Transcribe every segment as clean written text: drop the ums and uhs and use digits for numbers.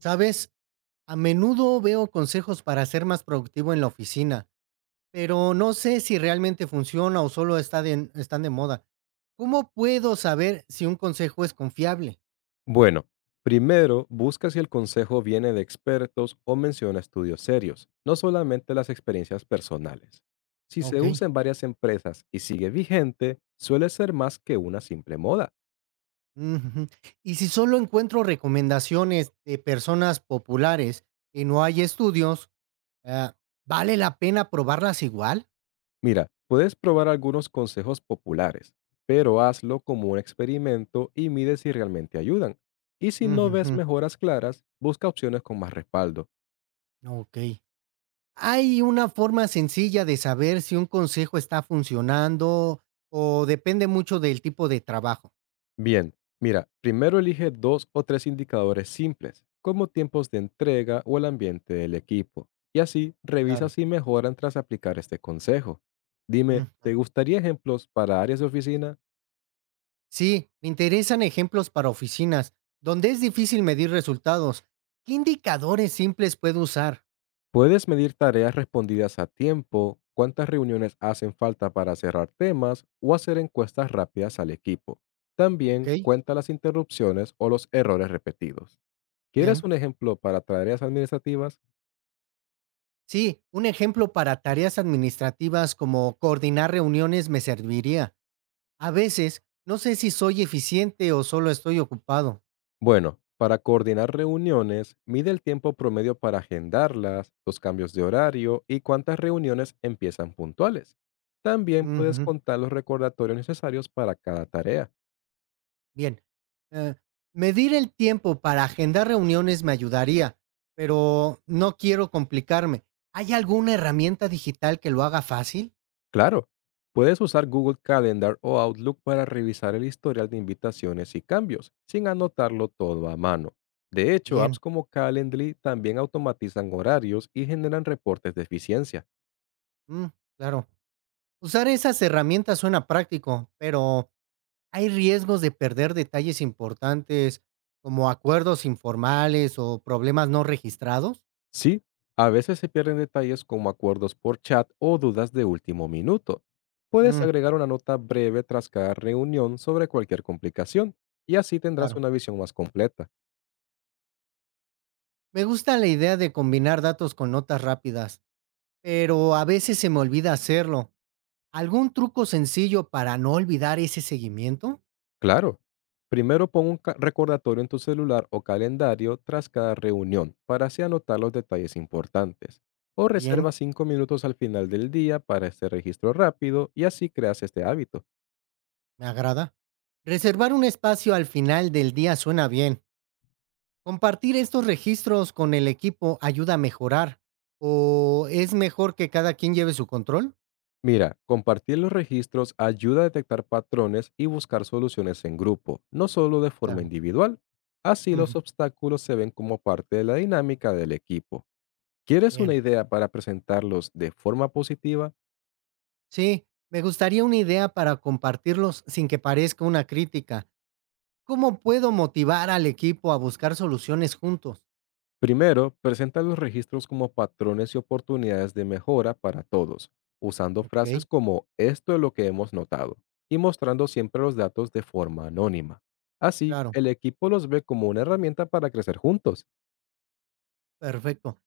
¿Sabes? A menudo veo consejos para ser más productivo en la oficina, pero no sé si realmente funciona o solo están de moda. ¿Cómo puedo saber si un consejo es confiable? Bueno, primero busca si el consejo viene de expertos o menciona estudios serios, no solamente las experiencias personales. Si Ok. se usa en varias empresas y sigue vigente, suele ser más que una simple moda. Ujú. Y si solo encuentro recomendaciones de personas populares y no hay estudios, ah, ¿vale la pena probarlas igual? Mira, puedes probar algunos consejos populares, pero hazlo como un experimento y mide si realmente ayudan. Y si no ves Ujujú. mejoras claras, busca opciones con más respaldo. Ok. ¿Hay una forma sencilla de saber si un consejo está funcionando o depende mucho del tipo de trabajo? Bien, mira, primero elige dos o tres indicadores simples, como tiempos de entrega o el ambiente del equipo, y así revisa Claro. si mejoran tras aplicar este consejo. Dime, Mm. ¿te gustaría ejemplos para áreas de oficina? Sí, me interesan ejemplos para oficinas, donde es difícil medir resultados. ¿Qué indicadores simples puedo usar? ¿Puedes medir tareas respondidas a tiempo? ¿Cuántas reuniones hacen falta para cerrar temas o hacer encuestas rápidas al equipo? Ok, También cuenta las interrupciones o los errores repetidos. ¿Quieres bien. un ejemplo para tareas administrativas? Sí, un ejemplo para tareas administrativas como coordinar reuniones me serviría. A veces, no sé si soy eficiente o solo estoy ocupado. Bueno, para coordinar reuniones, mide el tiempo promedio para agendarlas, los cambios de horario y cuántas reuniones empiezan puntuales. También puedes Ujú. contar los recordatorios necesarios para cada tarea. Bien. Eh, Medir el tiempo para agendar reuniones me ayudaría, pero no quiero complicarme. ¿Hay alguna herramienta digital que lo haga fácil? Claro, puedes usar Google Calendar o Outlook para revisar el historial de invitaciones y cambios, sin anotarlo todo a mano. De hecho, Bien, apps como Calendly también automatizan horarios y generan reportes de eficiencia. mm, claro. Usar esas herramientas suena práctico, pero hay riesgos de perder detalles importantes como acuerdos informales o problemas no registrados. Sí, a veces se pierden detalles como acuerdos por chat o dudas de último minuto. Puedes Mm, agregar una nota breve tras cada reunión sobre cualquier complicación y así tendrás claro. una visión más completa. Me gusta la idea de combinar datos con notas rápidas, pero a veces se me olvida hacerlo. ¿Algún truco sencillo para no olvidar ese seguimiento? Claro, primero pon un recordatorio en tu celular o calendario tras cada reunión para así anotar los detalles importantes. O Bien, reserva 5 minutos al final del día para este registro rápido y así creas este hábito. me agrada. Reservar un espacio al final del día suena bien. Compartir estos registros con el equipo ayuda a mejorar. ¿O es mejor que cada quien lleve su control? Mira, compartir los registros ayuda a detectar patrones y buscar soluciones en grupo, no solo de forma Claro. individual. Así Ujú. los obstáculos se ven como parte de la dinámica del equipo. ¿Quieres una Bien. idea para presentarlos de forma positiva? Sí, me gustaría una idea para compartirlos sin que parezca una crítica. ¿Cómo puedo motivar al equipo a buscar soluciones juntos? Primero, presenta los registros como patrones y oportunidades de mejora para todos, usando Ok, frases como esto es lo que hemos notado y mostrando siempre los datos de forma anónima. Así, claro, el equipo los ve como una herramienta para crecer juntos. perfecto.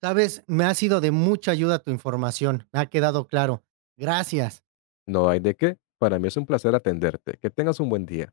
Sabes, me ha sido de mucha ayuda tu información, me ha quedado claro. Gracias. No hay de qué. Para mí es un placer atenderte. Que tengas un buen día.